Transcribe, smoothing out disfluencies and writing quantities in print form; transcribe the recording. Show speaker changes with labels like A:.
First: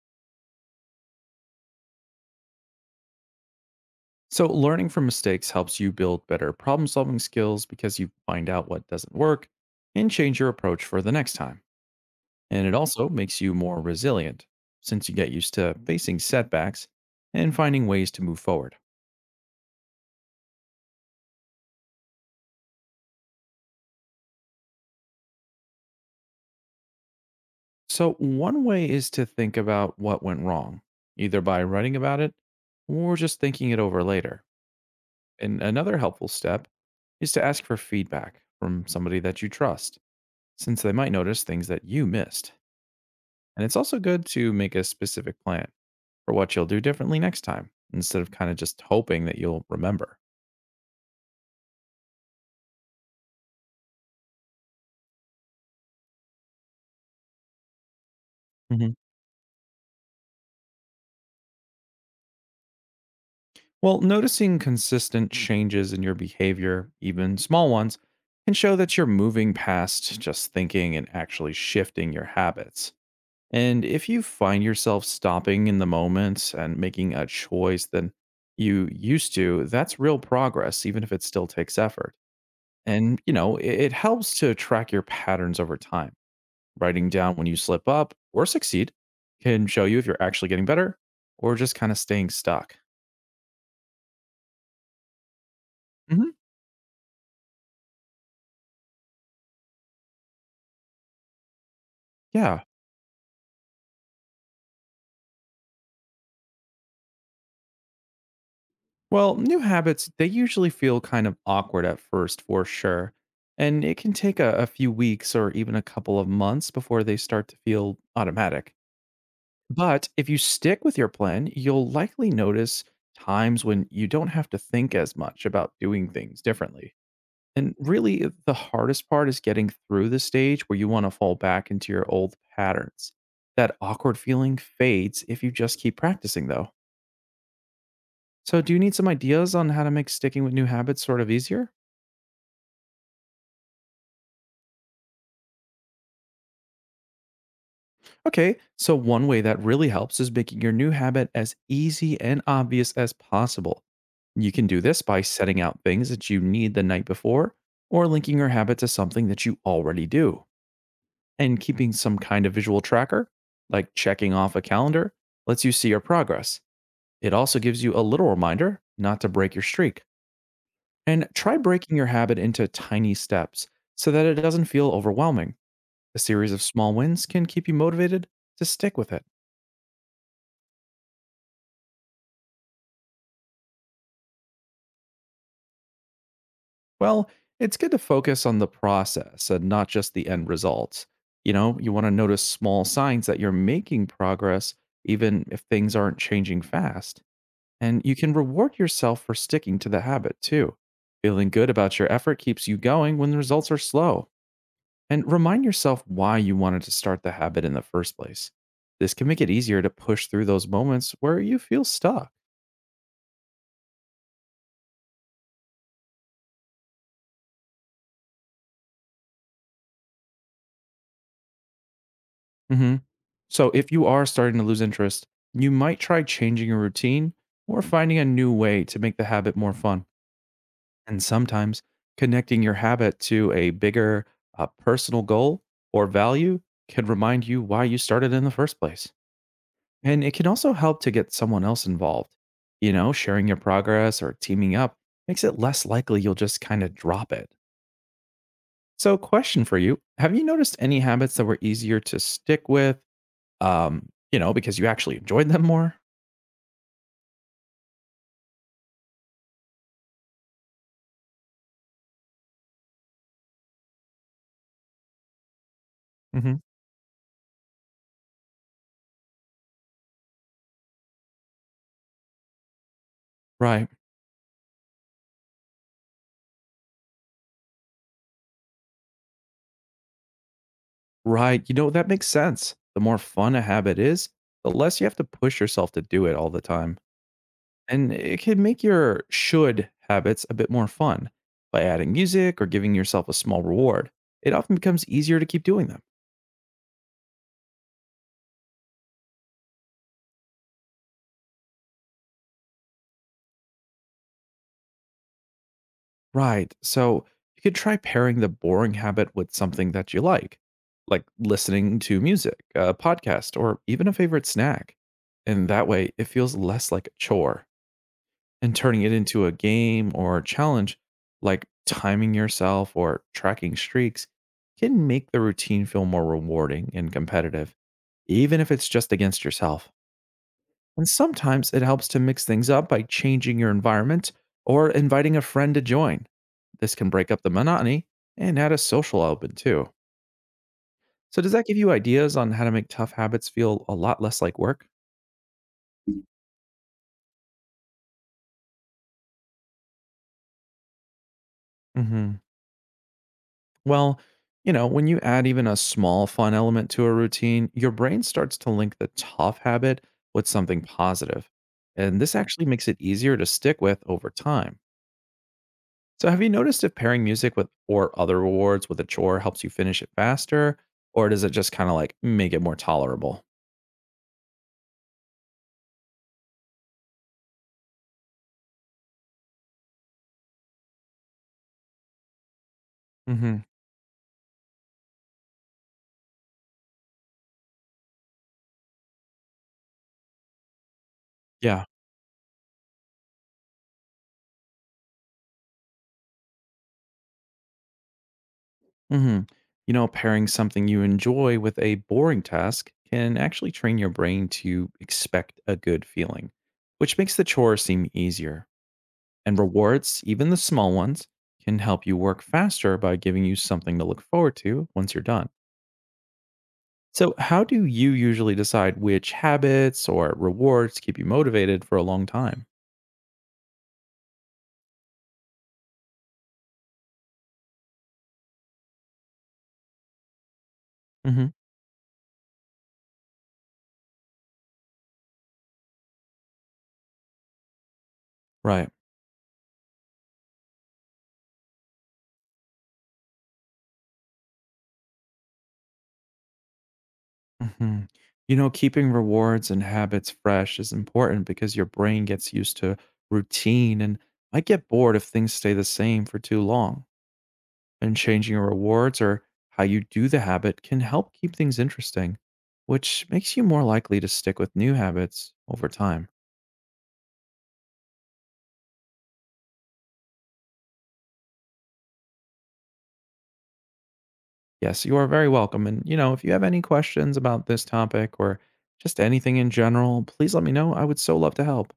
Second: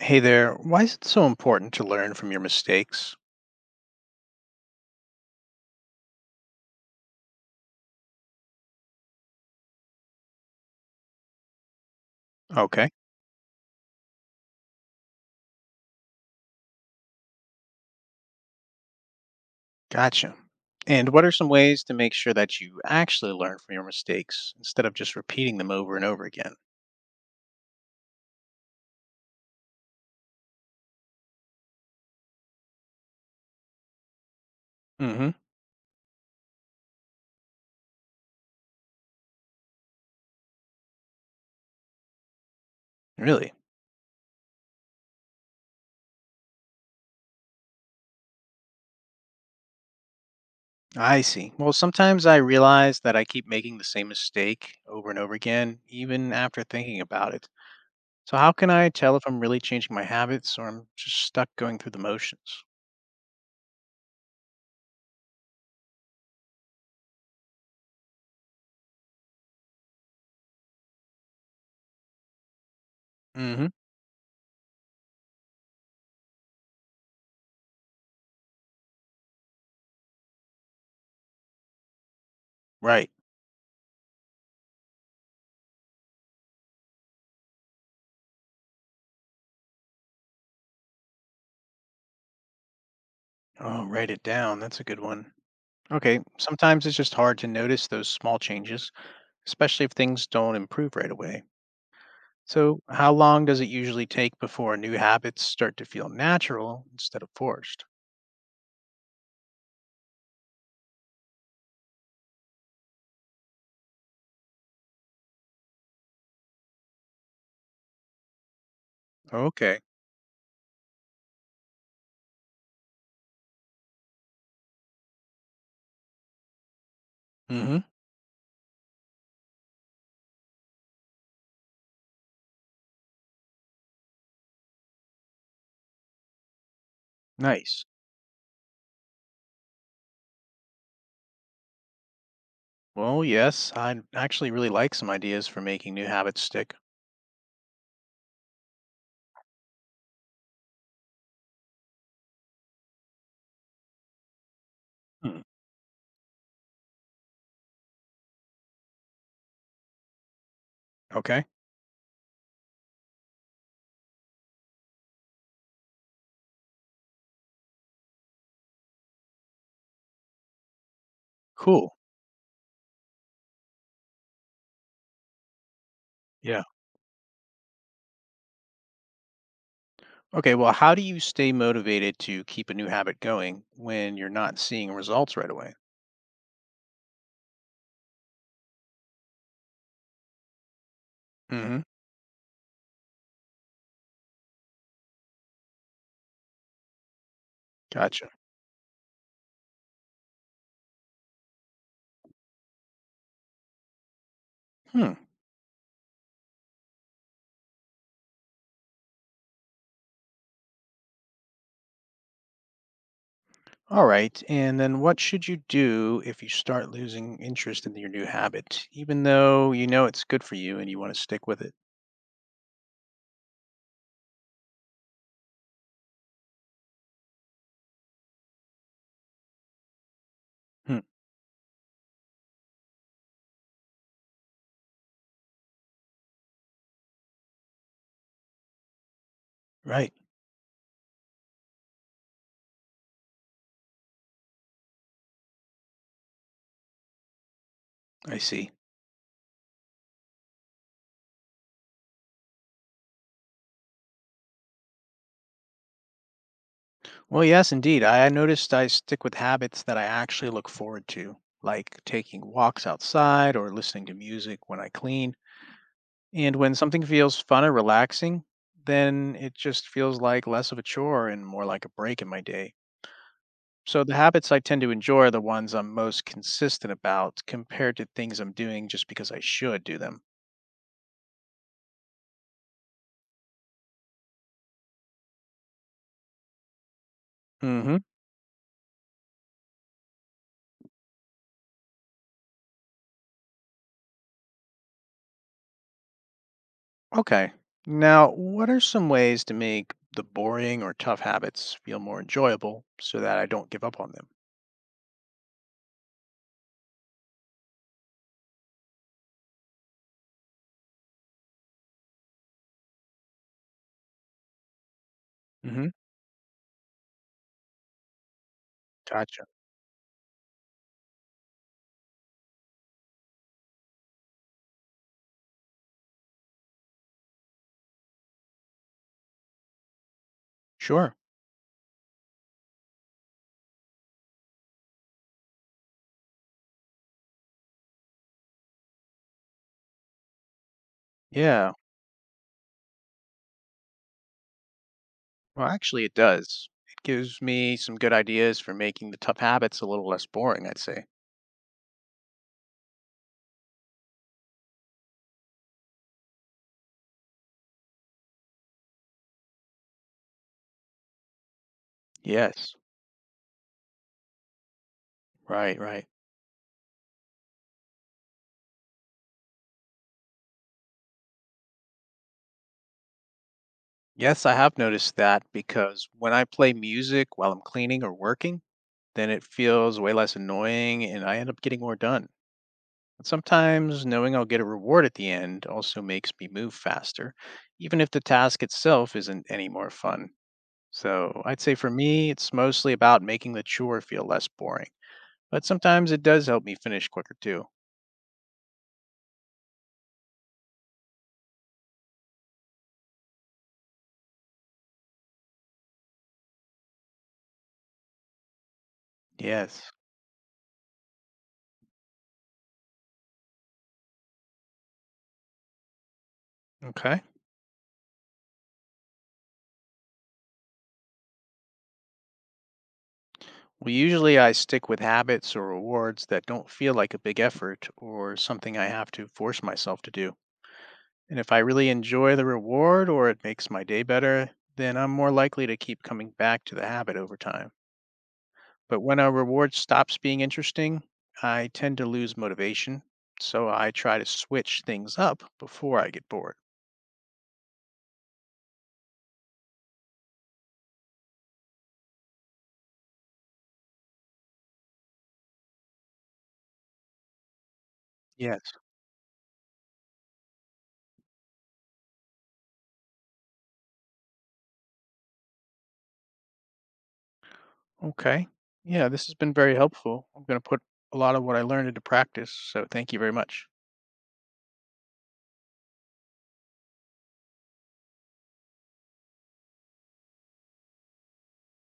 A: Hey there, why is it so important to learn from your mistakes?
B: So, learning from mistakes helps you build better problem solving skills because you find out what doesn't work and change your approach for the next time. And it
A: Okay,
B: also makes you more resilient since you get used to facing setbacks and finding ways to move forward.
A: gotcha. And what are some ways to make sure that you actually learn from your mistakes instead of just repeating them over and over again?
B: So, one way is to think about what went wrong, either by writing about it or just thinking it over later.
A: Hmm.
B: And another helpful step is to ask for feedback from somebody that you trust, since they might notice things that you missed.
A: Really?
B: And it's also good to make a specific plan for what you'll do differently next time instead of kind of just hoping that you'll remember.
A: I see. Well, sometimes I realize that I keep making the same mistake over and over again, even after thinking about it. So how can I
B: Mhm.
A: tell if I'm really changing my habits or I'm just stuck going through the motions?
B: Well, noticing consistent changes in your behavior, even small ones, can show that you're moving past just thinking and actually shifting your habits.
A: Hmm.
B: And if you find yourself stopping in the moment and making a choice than you used to, that's real progress, even if it still takes effort.
A: Right.
B: And, you know, it helps to track your patterns over time. Writing down when you slip up or succeed can show you if you're actually getting better or just kind of staying stuck.
A: Oh, write it down. That's a good one. Okay,
B: Hmm.
A: sometimes it's just hard to notice those small changes, especially if things don't improve right away.
B: Yeah.
A: So, how long does it usually take before new habits start to feel natural instead of forced?
B: Well, new habits, they usually feel kind of awkward at first for sure. And it can take a few weeks or even a couple of months before they start to feel automatic.
A: Okay.
B: But if you stick with your plan, you'll likely notice times when you don't have to think as much about doing things differently. And
A: Mm-hmm.
B: really, the hardest part is getting through the stage where you want to fall back into your old patterns. That awkward feeling fades if you just keep practicing, though.
A: Nice.
B: So, do you need some ideas on how to make sticking with new habits sort of easier?
A: Well, yes, I actually really like some ideas for making new habits stick.
B: Okay, so one way that really helps is making your new habit as easy and obvious as possible. You can do this by
A: Hmm.
B: setting out things that you need the night before or linking your habit to something that you already do.
A: Okay.
B: And keeping some kind of visual tracker, like checking off a calendar, lets you see your progress. It also gives you a little reminder not to break your streak. And try breaking
A: Cool.
B: your habit into tiny steps so that it doesn't feel overwhelming. A series of
A: Yeah.
B: small wins can keep you motivated to stick with it.
A: Okay. Well, how do you stay motivated to keep a new habit going when you're not seeing results right away?
B: Well, it's good to focus on the process and not just the end results. You know,
A: Mm-hmm.
B: you want to notice small signs that you're making progress, even if things aren't changing fast. And you
A: Gotcha.
B: can reward yourself for sticking to the habit too. Feeling good about your effort keeps you going when the results are slow.
A: Hmm.
B: And remind yourself why you wanted to start the habit in the first place. This can make it easier to push through those moments where you feel stuck.
A: All right. And then what should you do if you start losing interest in your new habit, even though you know it's good for you and you want to stick with it?
B: Mhm. So, if you are starting to lose interest, you might try changing your routine or finding a new way to make the habit more fun.
A: Hmm.
B: And sometimes connecting your habit to a bigger personal goal or value can remind you why you started in the first place.
A: Right.
B: And it can also help to get someone else involved. You know, sharing your progress or teaming up makes it less likely you'll just kind of drop it.
A: I see.
B: So, question for you. Have you noticed any habits that were easier to stick with? You know, because you actually enjoyed them more?
A: Well, yes, indeed. I noticed I stick with habits that I actually look forward to, like taking walks outside or listening to music when I clean.
B: Hmm.
A: And when something feels fun or relaxing, then it just feels like less of a chore and more like a break in my day.
B: Right.
A: So the habits I tend to enjoy are the ones I'm most consistent about compared to things I'm doing just because I should do them.
B: Right. You know, that makes sense. The more fun a habit is, the less you have to push yourself to do it all the time.
A: Hmm.
B: And it can make your should habits a bit more fun by adding music or giving yourself a small reward. It often becomes easier to keep doing them.
A: Okay. Now, what are some ways to make the boring or tough habits feel more enjoyable so that I don't give up on them?
B: Right. So you could try pairing the boring habit with something that you like listening to music, a podcast, or even a favorite snack. And that
A: Hmm.
B: way it feels less like a chore and turning it into
A: Gotcha.
B: a game or challenge like timing yourself or tracking streaks can make the routine feel more rewarding and competitive even if it's just against yourself. And
A: Sure.
B: sometimes it helps to mix things up by changing your environment or inviting a friend to join. This can break up the monotony and add a social element too. So, does that
A: Yeah.
B: give you ideas on how to make tough habits feel a lot less like work?
A: Well, actually, it does. It gives me some good ideas for making the tough habits a little less boring, I'd say.
B: Hmm. Well, you know, when you add even a small fun element to a routine, your brain starts to link the tough habit with something positive, and this actually
A: Yes.
B: makes it easier to stick with over time.
A: Right, right.
B: So, have you noticed if pairing music with or other rewards with a chore helps you finish it faster, or does it just kind of like make it more tolerable?
A: Yes, I have noticed that because when I play music while I'm cleaning or working, then it feels way less annoying and I end up getting more done. But
B: Hmm.
A: sometimes knowing I'll get a reward at the end also makes me move faster, even if the task itself isn't any more fun. So I'd say
B: Yeah.
A: for me, it's mostly about making the chore feel less boring. But sometimes it does help me finish quicker too.
B: Hmm. You know, pairing something you enjoy with a boring task can actually train your brain to expect a good feeling, which makes the chore seem easier. And
A: Yes.
B: rewards, even the small ones, can help you work faster by giving you something to look forward to once you're done.
A: Okay.
B: So, how do you usually decide which habits or rewards keep you motivated for a long time?
A: Well, usually I stick with habits or rewards that don't feel like a big effort or something I have to force myself to do. And
B: Hmm.
A: if I really enjoy the reward or it makes my day better, then I'm more likely to keep coming back to the habit over time.
B: Right.
A: But when a reward stops being interesting, I tend to lose motivation. So I try to switch things up before I get bored.
B: Hmm. You know, keeping rewards and habits fresh is important because your brain gets used to routine and might get bored if things stay the same for too long. And changing
A: Yes.
B: your rewards or how you do the habit can help keep things interesting, which makes you more likely to stick with new habits over time.
A: Okay. Yeah, this has been very helpful. I'm going to put a lot of what I learned into practice. So thank you very much.
B: Yes, you are very welcome. And, you know, if you have any questions about this topic or just anything in general, please let me know. I would so love to help.